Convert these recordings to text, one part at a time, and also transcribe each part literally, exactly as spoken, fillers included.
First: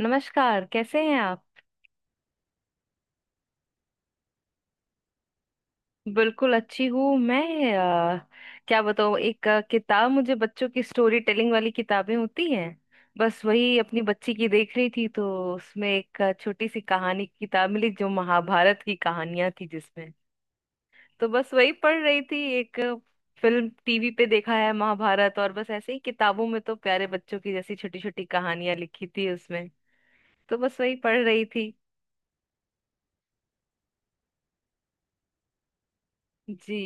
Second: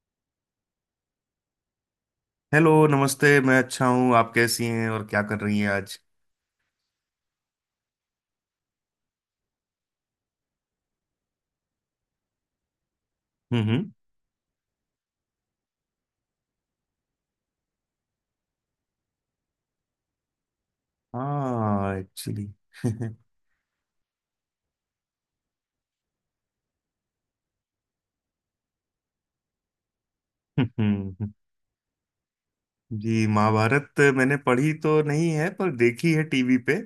नमस्कार, कैसे हैं आप? हेलो नमस्ते। मैं अच्छा हूँ। आप कैसी हैं और क्या कर रही हैं आज? बिल्कुल अच्छी हूँ मैं। अ, क्या बताऊँ, एक अ, किताब, मुझे बच्चों की स्टोरी टेलिंग वाली किताबें होती हैं, बस हम्म वही हम्म। अपनी बच्ची की देख रही थी, तो उसमें एक अ, छोटी सी कहानी की किताब मिली जो महाभारत की कहानियां थी जिसमें, तो बस वही हाँ, पढ़ रही थी। एक्चुअली। एक अ, फिल्म टीवी पे देखा है महाभारत, और बस ऐसे ही किताबों में तो प्यारे बच्चों की जैसी छोटी छोटी कहानियां लिखी थी उसमें, तो बस वही पढ़ रही थी। जी, महाभारत मैंने पढ़ी तो नहीं है पर देखी है टीवी पे। जी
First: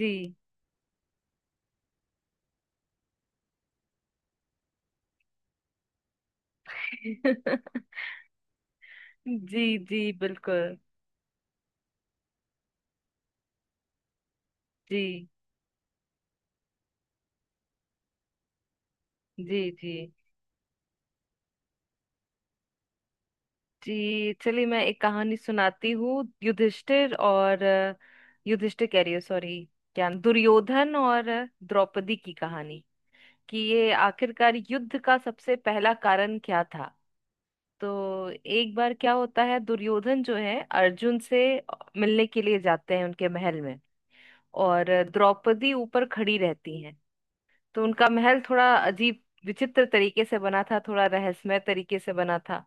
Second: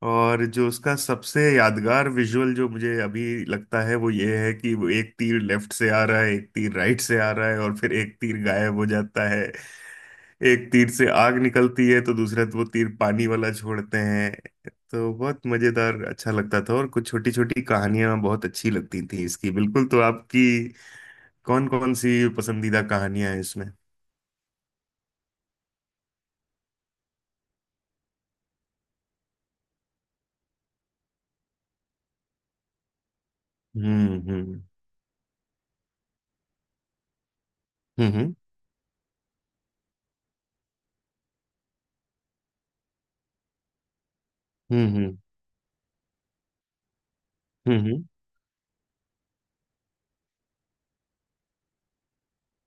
जी। और जो उसका सबसे यादगार विजुअल जो मुझे अभी लगता है वो ये है कि वो एक तीर लेफ्ट से आ रहा है, एक तीर राइट से आ रहा है, और फिर एक तीर गायब हो जाता है। जी जी एक बिल्कुल। तीर से आग निकलती है तो दूसरा वो तीर पानी वाला छोड़ते हैं। तो जी बहुत मजेदार, अच्छा लगता था, और कुछ छोटी छोटी कहानियां बहुत अच्छी लगती थी इसकी जी। बिल्कुल। जी तो आपकी कौन कौन सी पसंदीदा कहानियां हैं इसमें? जी। चलिए मैं एक कहानी सुनाती हूँ। युधिष्ठिर और अ, युधिष्ठिर कह रही हूँ, सॉरी, क्या दुर्योधन और अ, द्रौपदी की कहानी, कि ये हम्म आखिरकार हम्म युद्ध का सबसे पहला कारण क्या था। हम्म तो हम्म। एक बार क्या होता है, दुर्योधन जो है अर्जुन से मिलने के लिए जाते हैं उनके महल में, और हम्म अ, हम्म द्रौपदी ऊपर खड़ी रहती हैं। तो हम्म उनका महल थोड़ा अजीब, विचित्र तरीके से बना था, थोड़ा रहस्यमय तरीके से बना था।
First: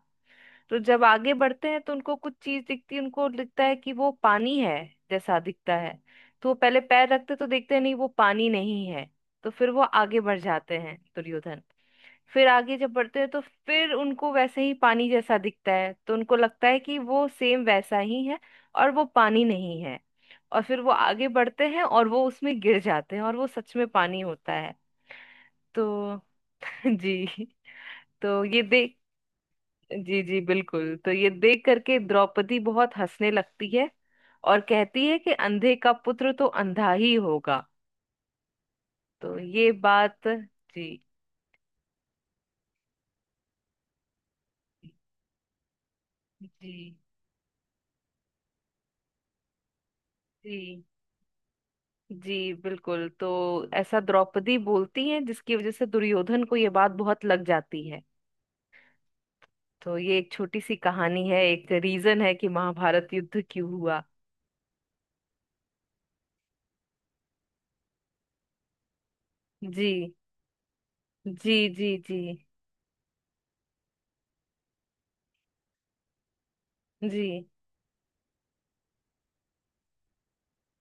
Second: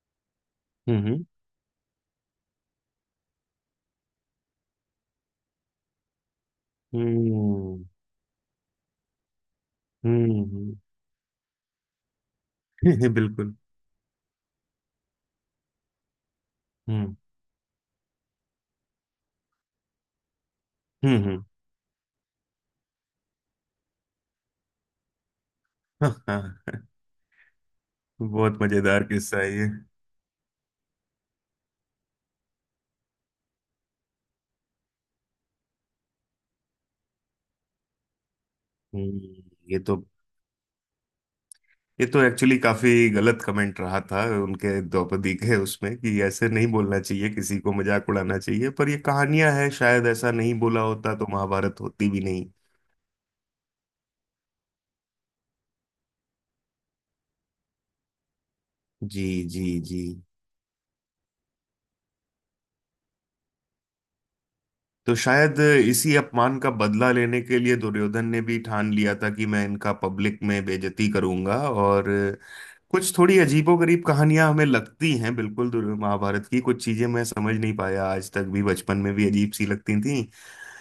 तो जब हम्म आगे बढ़ते हैं तो उनको कुछ चीज दिखती है, उनको लगता है कि वो पानी है जैसा दिखता है। तो वो पहले पैर रखते तो देखते हैं हम्म नहीं, वो पानी नहीं है। तो फिर वो आगे बढ़ हम्म जाते हैं दुर्योधन। फिर आगे जब हम्म, बढ़ते हैं तो बिल्कुल। फिर उनको वैसे ही पानी जैसा दिखता है, तो उनको लगता है कि हम्म वो सेम वैसा ही है और वो पानी नहीं है। और फिर वो आगे हम्म बढ़ते हैं और वो उसमें गिर जाते हैं और वो सच में पानी होता है। तो हम्म, जी। तो बहुत ये देख, मजेदार किस्सा है ये। जी जी बिल्कुल, तो ये देख करके द्रौपदी बहुत हंसने लगती है और कहती है कि अंधे का पुत्र तो अंधा ही होगा। हम्म। तो ये ये तो बात। जी। ये तो एक्चुअली काफी गलत कमेंट रहा था उनके द्रौपदी के उसमें, कि ऐसे नहीं जी बोलना चाहिए किसी को, मजाक उड़ाना चाहिए। पर ये कहानियां है, शायद ऐसा नहीं बोला जी होता तो महाभारत होती भी जी नहीं। बिल्कुल, तो ऐसा द्रौपदी बोलती है जिसकी वजह से दुर्योधन को ये बात बहुत लग जाती है। जी जी तो जी। ये एक छोटी सी कहानी है, एक रीजन है कि महाभारत युद्ध क्यों हुआ। तो शायद इसी अपमान का बदला लेने के लिए दुर्योधन ने भी ठान लिया था कि मैं जी इनका पब्लिक में बेइज्जती जी करूंगा। जी और जी। कुछ थोड़ी अजीबोगरीब कहानियां हमें लगती हैं बिल्कुल। दुर्- महाभारत की कुछ चीजें जी। मैं समझ नहीं पाया आज तक भी, बचपन में भी अजीब सी लगती थी।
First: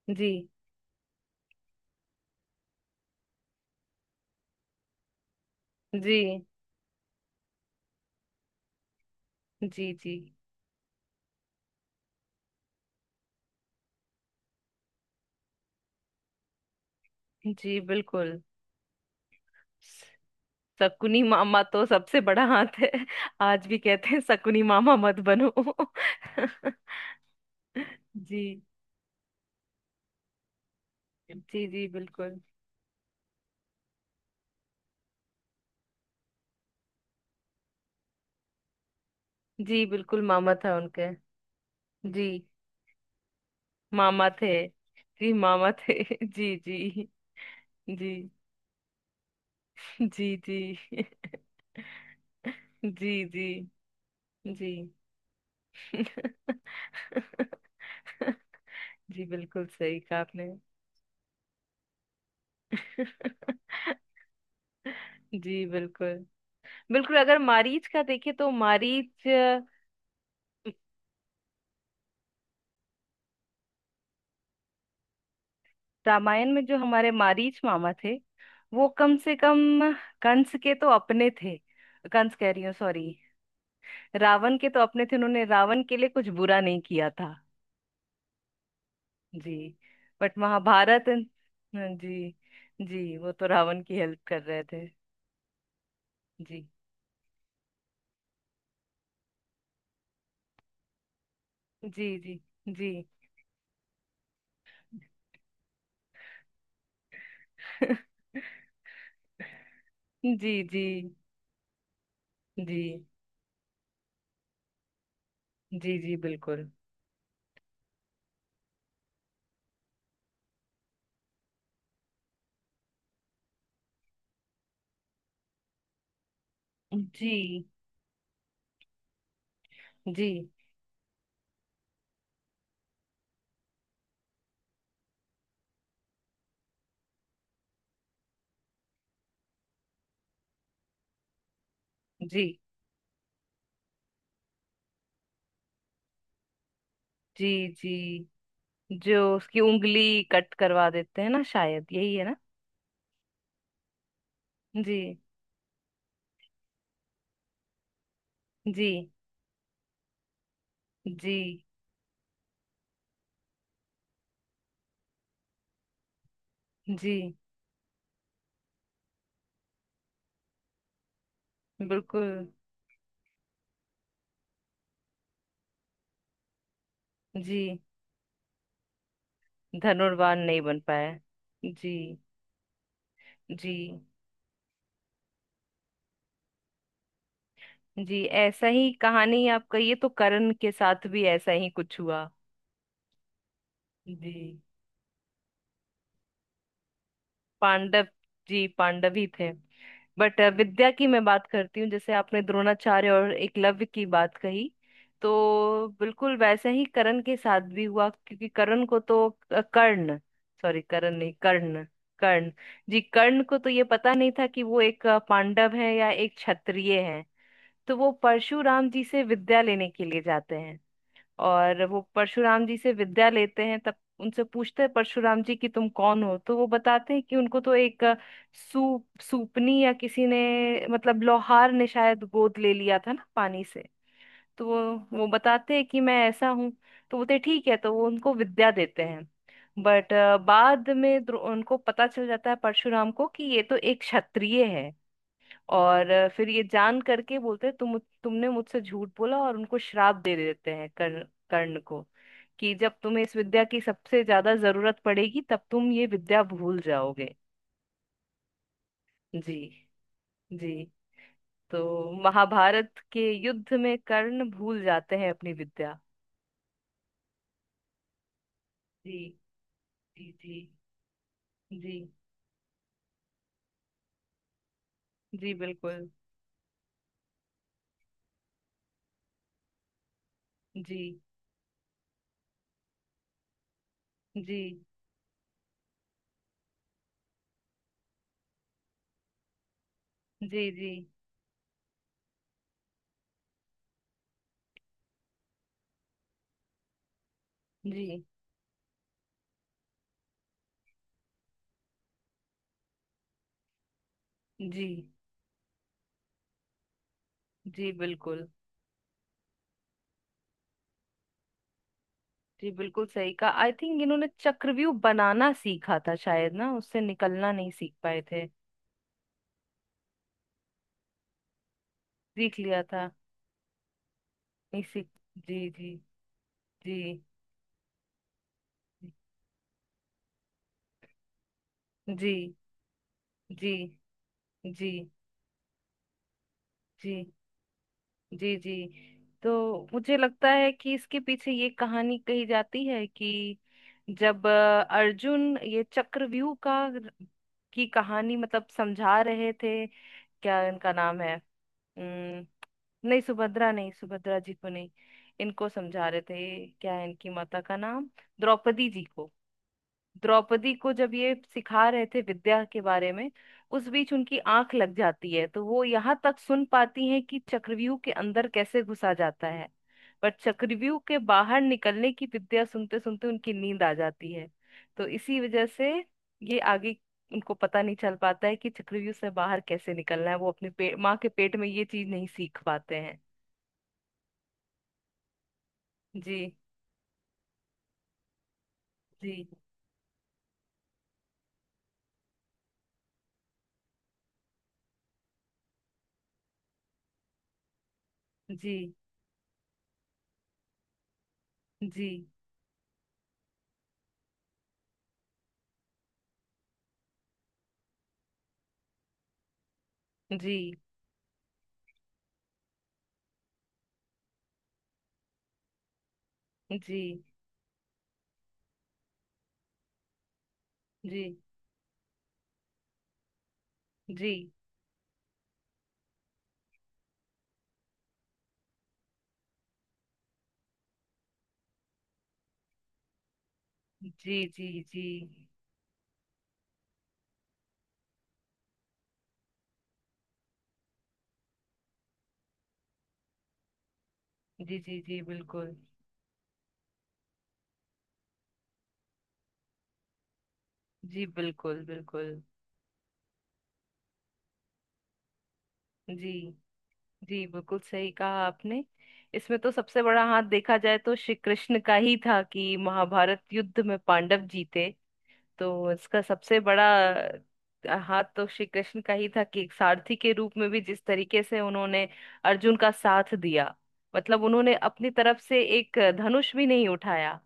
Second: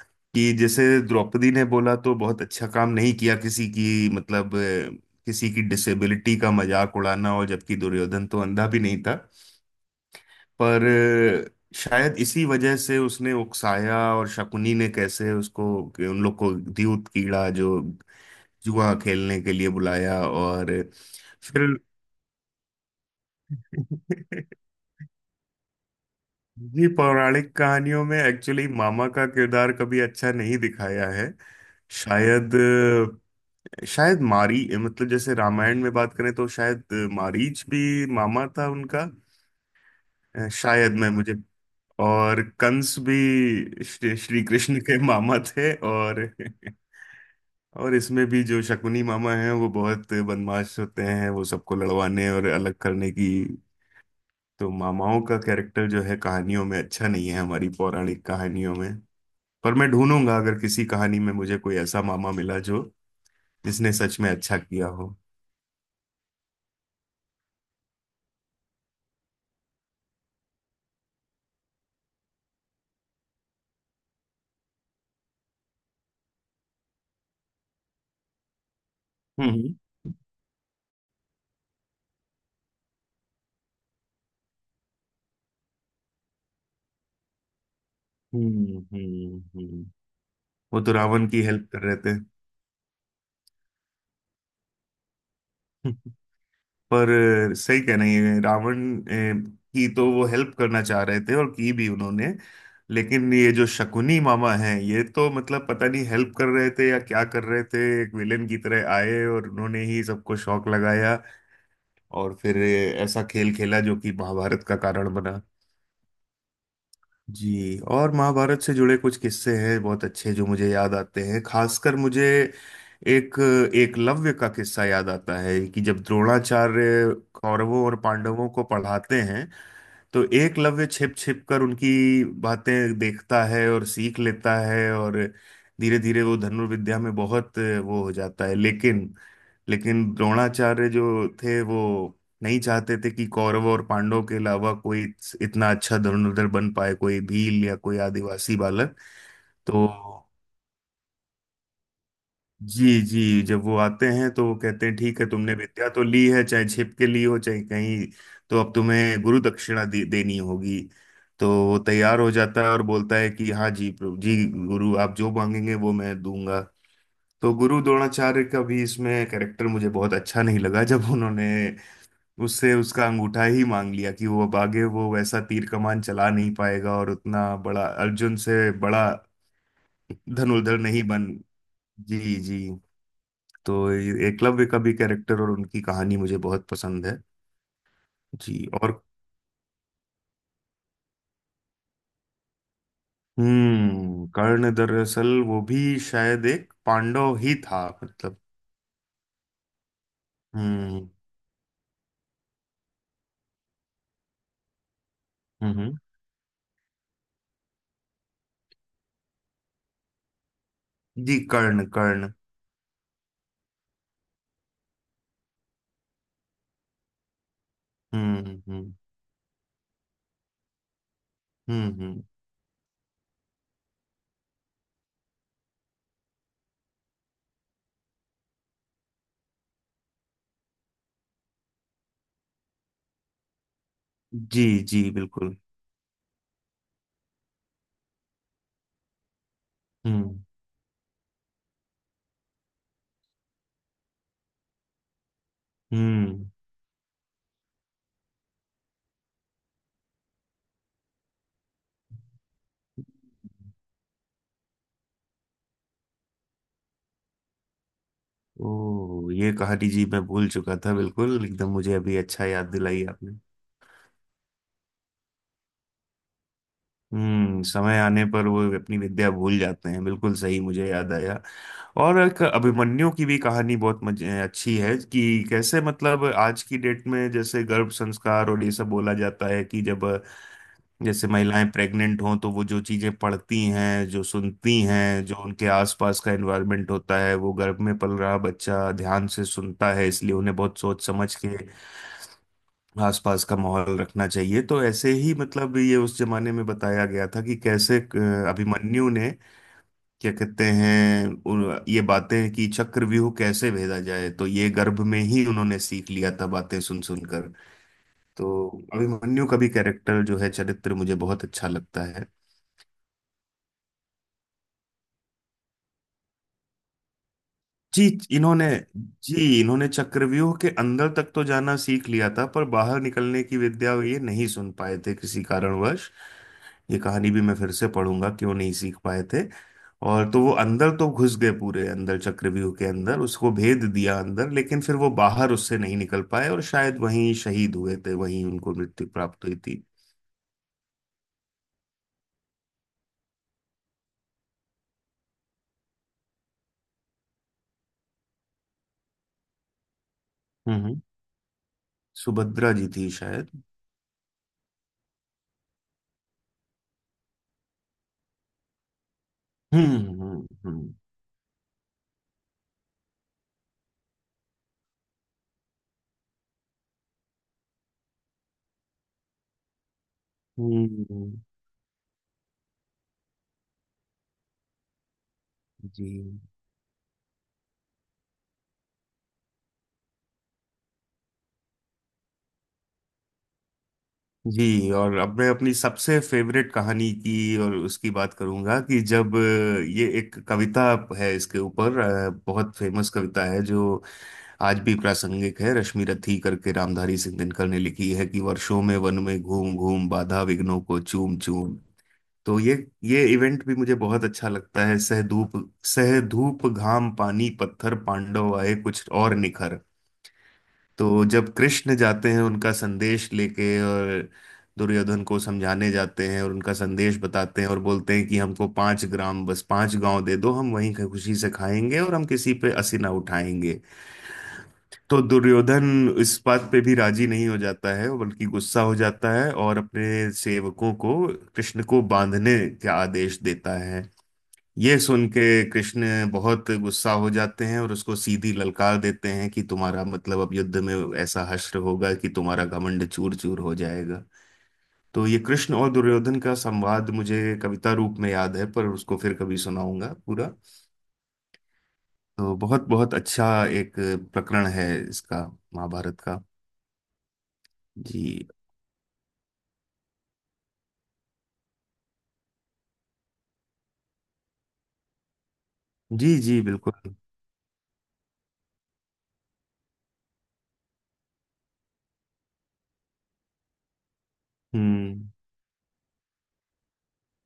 जी कि जैसे द्रौपदी ने बोला तो बहुत अच्छा काम नहीं किया किसी की, मतलब अ, किसी की डिसेबिलिटी जी का मजाक उड़ाना, और जबकि दुर्योधन तो अंधा भी नहीं था। जी जी। पर शायद इसी वजह से उसने उकसाया और शकुनी ने कैसे उसको, कि उन लोग को द्यूत कीड़ा जी जो बिल्कुल। जुआ खेलने के लिए बुलाया। और शकुनी मामा फिर। तो सबसे बड़ा हाथ है। आज भी कहते हैं शकुनी मामा मत बनो। जी, पौराणिक कहानियों में जी एक्चुअली मामा का किरदार कभी अच्छा नहीं दिखाया है। जी। जी बिल्कुल। शायद शायद मारी मतलब जैसे रामायण में बात करें तो शायद मारीच भी मामा था उनका। जी बिल्कुल मामा था शायद उनके। मैं मुझे जी और कंस भी श्री मामा श्री थे। कृष्ण के जी मामा मामा थे। थे। और जी जी। और जी इसमें भी जो शकुनी मामा हैं वो बहुत जी। जी। बदमाश होते हैं, वो सबको लड़वाने और अलग करने जी की। जी। तो जी। मामाओं का कैरेक्टर जो है कहानियों में अच्छा नहीं है, हमारी पौराणिक कहानियों में। जी बिल्कुल पर मैं सही कहा ढूंढूंगा आपने। अगर किसी कहानी में मुझे कोई ऐसा मामा मिला जो जिसने सच में अच्छा किया हो। जी बिल्कुल। बिल्कुल अगर मारीच का देखे तो मारीच, रामायण में जो हमारे मारीच मामा थे, वो कम से कम हम्म कंस के तो अपने थे। कंस कह रही हूँ, सॉरी, रावण के तो अपने थे, उन्होंने रावण के लिए कुछ बुरा नहीं किया था। हम्म हम्म जी। हम्म। बट वो तो महाभारत, रावण की हेल्प कर हाँ, रहे जी। जी वो तो रावण की हेल्प कर रहे थे। थे। जी। पर अ, सही कह रही हैं, रावण अ, की तो वो हेल्प करना चाह रहे थे और की भी जी उन्होंने। जी। जी लेकिन ये जो शकुनी मामा हैं, ये तो मतलब पता नहीं हेल्प कर रहे थे या क्या कर रहे थे, एक विलेन की तरह आए और उन्होंने ही जी। सबको शौक जी। लगाया, और फिर अ, जी ऐसा खेल खेला जो कि महाभारत का कारण बना। जी। जी बिल्कुल। जी, और महाभारत से जुड़े कुछ किस्से हैं बहुत अच्छे जो मुझे याद आते हैं। खासकर मुझे एक एकलव्य का किस्सा याद आता है कि जब द्रोणाचार्य जी कौरवों और पांडवों को पढ़ाते हैं, तो जी। एकलव्य छिप छिप कर उनकी बातें देखता है और सीख लेता है, और धीरे धीरे वो धनुर्विद्या में बहुत वो हो जाता है। लेकिन लेकिन द्रोणाचार्य जो थे वो जी नहीं चाहते थे कि कौरवों और पांडवों के अलावा कोई इतना अच्छा धनुर्धर बन पाए, कोई भील जी। या कोई जी। आदिवासी बालक। जो उसकी तो उंगली कट करवा देते हैं ना, शायद यही है ना। जी जी, जब वो आते हैं तो वो कहते हैं, जी। ठीक है, तुमने विद्या तो ली है चाहे छिप के ली हो चाहे कहीं, तो अब जी। तुम्हें गुरु दक्षिणा दे, देनी होगी। जी तो वो तैयार हो जाता है और बोलता है, कि हाँ जी, प्रभु जी, गुरु, आप जो मांगेंगे वो मैं दूंगा। जी तो गुरु द्रोणाचार्य का भी इसमें कैरेक्टर मुझे बहुत अच्छा नहीं लगा जब उन्होंने बिल्कुल। उससे उसका अंगूठा ही मांग लिया, कि वो अब आगे वो वैसा तीर कमान चला नहीं पाएगा और उतना जी। बड़ा अर्जुन से बड़ा धनुर्वान नहीं धनुर्धर बन नहीं पाया। बन। जी जी जी। तो जी। ये एकलव्य का भी कैरेक्टर और उनकी कहानी मुझे बहुत पसंद है। जी। जी, ऐसा ही और कहानी आपका, ये तो कर्ण के साथ भी ऐसा ही कुछ हुआ। हम्म जी, कर्ण दरअसल वो भी शायद एक पांडव ही था पांडव। मतलब। जी पांडव ही थे। बट अ, विद्या की हम्म मैं बात करती हूँ, जैसे आपने द्रोणाचार्य और एकलव्य की बात कही, हम्म तो हम्म, बिल्कुल वैसे ही कर्ण के साथ भी हुआ, क्योंकि कर्ण को तो अ, कर्ण सॉरी, कर्ण नहीं, जी कर्ण, कर्ण कर्ण। कर्ण। जी कर्ण को तो ये पता नहीं था कि वो एक अ, पांडव है या एक क्षत्रिय है। तो वो हम्म परशुराम हम्म जी से विद्या लेने के लिए जाते हैं, और हम्म वो हम्म, परशुराम जी से विद्या लेते हैं, तब उनसे पूछते हैं परशुराम जी कि तुम कौन हो। तो वो बताते हैं कि उनको तो एक अ, सूप सूपनी या किसी ने मतलब लोहार ने शायद गोद ले लिया था ना पानी से। जी तो वो जी वो बिल्कुल। बताते हैं कि मैं ऐसा हूँ। तो बोलते हैं, ठीक है, तो वो उनको विद्या देते हैं। बट हम्म बाद में द्रो- उनको पता चल जाता है परशुराम को कि ये तो एक क्षत्रिय है। और अ, हम्म। फिर ये जान करके बोलते हैं तुम तुमने मुझसे झूठ बोला, और उनको श्राप दे देते हैं, कर्ण, कर्ण को, कि जब तुम्हें इस विद्या की सबसे ज्यादा जरूरत पड़ेगी तब तुम ये विद्या भूल जाओगे। ओ, ये जी कहानी जी मैं भूल जी। चुका था बिल्कुल एकदम, मुझे तो अभी अच्छा याद महाभारत दिलाई के आपने। युद्ध में कर्ण भूल जाते हैं अपनी विद्या। हम्म समय आने पर वो अपनी जी विद्या भूल जाते हैं, जी बिल्कुल जी। सही, मुझे याद आया। जी और एक अभिमन्यु की भी कहानी बहुत मजे अच्छी है, कि जी कैसे बिल्कुल। मतलब आज की डेट में जैसे गर्भ संस्कार और ये सब बोला जाता है, कि जब जी जैसे महिलाएं प्रेग्नेंट हों तो वो जो चीजें पढ़ती हैं, जो जी। सुनती हैं, जो उनके आसपास का एनवायरनमेंट होता है, वो गर्भ में पल रहा बच्चा ध्यान से सुनता है। इसलिए उन्हें जी बहुत जी। सोच समझ के आसपास का माहौल रखना चाहिए। तो ऐसे ही मतलब ये उस जमाने में बताया गया था, कि कैसे जी अ, अभिमन्यु ने क्या कहते हैं उन- ये बातें कि चक्रव्यूह कैसे भेदा जाए, तो ये जी गर्भ में ही उन्होंने सीख लिया था बातें सुन सुनकर। जी बिल्कुल। तो अभिमन्यु का भी कैरेक्टर जो है, चरित्र मुझे बहुत अच्छा लगता है। जी बिल्कुल सही कहा, आई थिंक इन्होंने चक्रव्यूह बनाना सीखा था शायद ना, उससे निकलना नहीं सीख जी पाए थे। इन्होंने जी इन्होंने चक्रव्यूह के अंदर तक तो जाना सीख लिया था, सीख पर लिया बाहर था। निकलने की विद्या ये नहीं सुन नहीं पाए सीख। थे किसी जी जी। कारणवश। जी ये कहानी भी मैं फिर से पढ़ूंगा, क्यों नहीं सीख पाए थे। और तो वो अंदर तो घुस गए, पूरे अंदर जी चक्रव्यूह के अंदर, उसको जी। भेद दिया अंदर, लेकिन जी फिर वो बाहर उससे नहीं निकल पाए, और शायद जी। वहीं शहीद हुए थे, वहीं जी। जी उनको मृत्यु प्राप्त तो हुई थी। मुझे लगता है कि इसके पीछे ये कहानी कही जाती है कि जब अ, अर्जुन ये चक्रव्यूह का की कहानी मतलब समझा रहे थे, क्या इनका हम्म नाम है। नहीं सुभद्रा जी थी शायद। सुभद्रा नहीं, सुभद्रा जी को नहीं, इनको समझा रहे थे, क्या है इनकी माता का नाम, द्रौपदी जी को। हम्म हम्म द्रौपदी हम्म को जब ये सिखा रहे थे विद्या के बारे में, उस बीच उनकी आंख लग जाती है, तो वो यहाँ तक सुन पाती हैं कि चक्रव्यूह के अंदर कैसे घुसा जाता है। पर चक्रव्यूह के हम्म। बाहर निकलने की विद्या सुनते सुनते उनकी नींद आ जाती है। तो इसी वजह से जी। ये आगे उनको पता नहीं चल पाता है कि चक्रव्यूह से बाहर कैसे निकलना है, वो अपने पे, माँ के पेट में ये चीज नहीं सीख पाते हैं। जी, और अब मैं अपनी सबसे जी फेवरेट कहानी की और उसकी बात करूंगा। कि जब जी अ, ये एक कविता है इसके ऊपर, अ, बहुत फेमस कविता है जो आज भी प्रासंगिक है, रश्मि रथी करके रामधारी सिंह दिनकर ने लिखी है, कि जी वर्षों में वन में घूम घूम बाधा विघ्नों को चूम चूम। जी तो ये ये इवेंट भी मुझे बहुत अच्छा लगता है। सह धूप सह धूप घाम पानी पत्थर पांडव आए कुछ और निखर। जी जी तो जब कृष्ण जाते हैं उनका संदेश लेके, और दुर्योधन को समझाने जाते हैं और उनका जी जी संदेश बताते हैं और बोलते हैं, कि हमको पांच ग्राम, बस पांच गांव दे दो, हम वहीं जी खुशी से खाएंगे और हम किसी पे असी ना उठाएंगे। जी तो दुर्योधन इस बात पे भी राजी नहीं हो जाता है, बल्कि गुस्सा हो जाता है, और अपने सेवकों को कृष्ण को बांधने का आदेश देता है। जी ये सुन के कृष्ण बहुत गुस्सा हो जाते हैं और उसको सीधी ललकार देते हैं, कि तुम्हारा मतलब अब युद्ध में ऐसा हश्र होगा कि तुम्हारा घमंड चूर चूर हो जाएगा। जी जी। जी तो ये कृष्ण बिल्कुल। और दुर्योधन का संवाद मुझे कविता रूप में याद है, पर उसको फिर कभी सुनाऊंगा पूरा। जी बिल्कुल बिल्कुल। तो बहुत बहुत अच्छा एक प्रकरण है इसका, महाभारत जी का। जी बिल्कुल सही कहा जी आपने। इसमें तो सबसे बड़ा हाथ देखा जाए तो श्री कृष्ण का ही था कि महाभारत युद्ध में पांडव जीते। तो इसका जी सबसे जी बड़ा बिल्कुल। हाथ तो श्री कृष्ण का ही था कि एक सारथी के रूप में भी जिस तरीके से उन्होंने अर्जुन का साथ दिया, मतलब उन्होंने अपनी हम्म तरफ से एक धनुष भी नहीं उठाया,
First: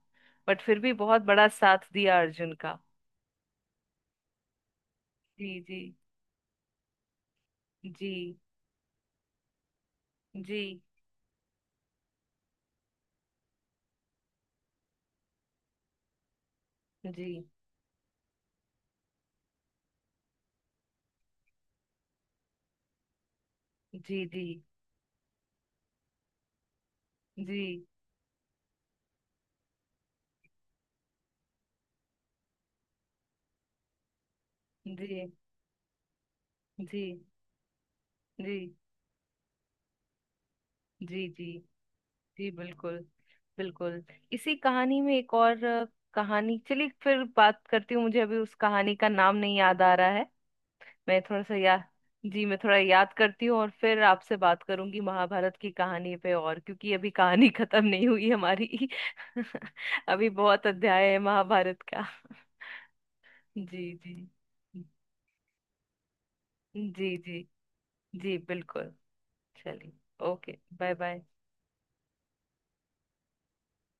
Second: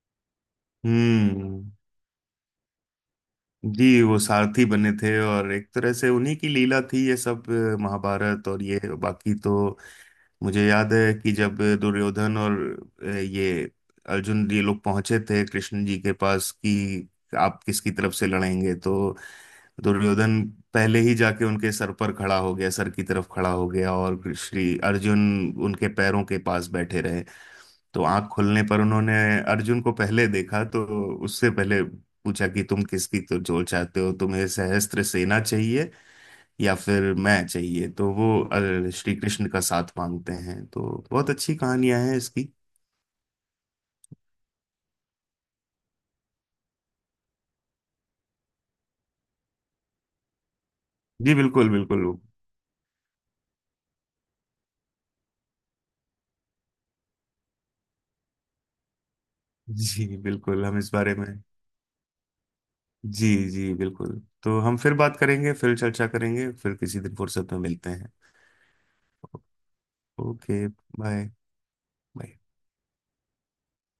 बट फिर भी बहुत बड़ा हम्म। साथ दिया अर्जुन का। जी, वो सारथी बने थे, और जी एक जी तरह से उन्हीं की लीला थी ये सब, अ, जी महाभारत और ये बाकी तो। जी मुझे याद है कि जब दुर्योधन और अ, ये अर्जुन ये लोग पहुंचे थे कृष्ण जी के पास, कि जी आप किसकी तरफ से लड़ेंगे, तो दुर्योधन पहले ही जाके उनके सर पर खड़ा हो गया, सर की तरफ खड़ा हो गया, जी जी और जी श्री अर्जुन उनके पैरों के पास बैठे रहे। जी जी तो आंख खोलने पर उन्होंने अर्जुन को पहले देखा। तो उससे पहले पूछा कि तुम किसकी, तो जो चाहते हो, तुम्हें सहस्त्र सेना चाहिए या जी फिर मैं चाहिए। तो वो जी अ, श्री कृष्ण का साथ मांगते हैं। तो जी बहुत जी अच्छी कहानियां हैं इसकी। जी बिल्कुल बिल्कुल। इसी कहानी में एक और अ, कहानी, चलिए फिर बात करती हूँ, मुझे अभी उस कहानी का नाम नहीं याद आ रहा है। मैं जी थोड़ा सा, बिल्कुल या बिल्कुल। जी, मैं थोड़ा याद करती हूँ और फिर आपसे बात करूंगी महाभारत की कहानी पे, और क्योंकि अभी कहानी खत्म नहीं हुई हमारी। जी अभी बिल्कुल, बहुत हम इस अध्याय बारे है में। महाभारत का। जी जी जी जी बिल्कुल, तो हम फिर बात करेंगे, फिर चर्चा करेंगे, फिर जी किसी जी दिन जी फुर्सत में मिलते हैं। जी बिल्कुल। चलिए। Okay, okay. Bye bye bye. Bye.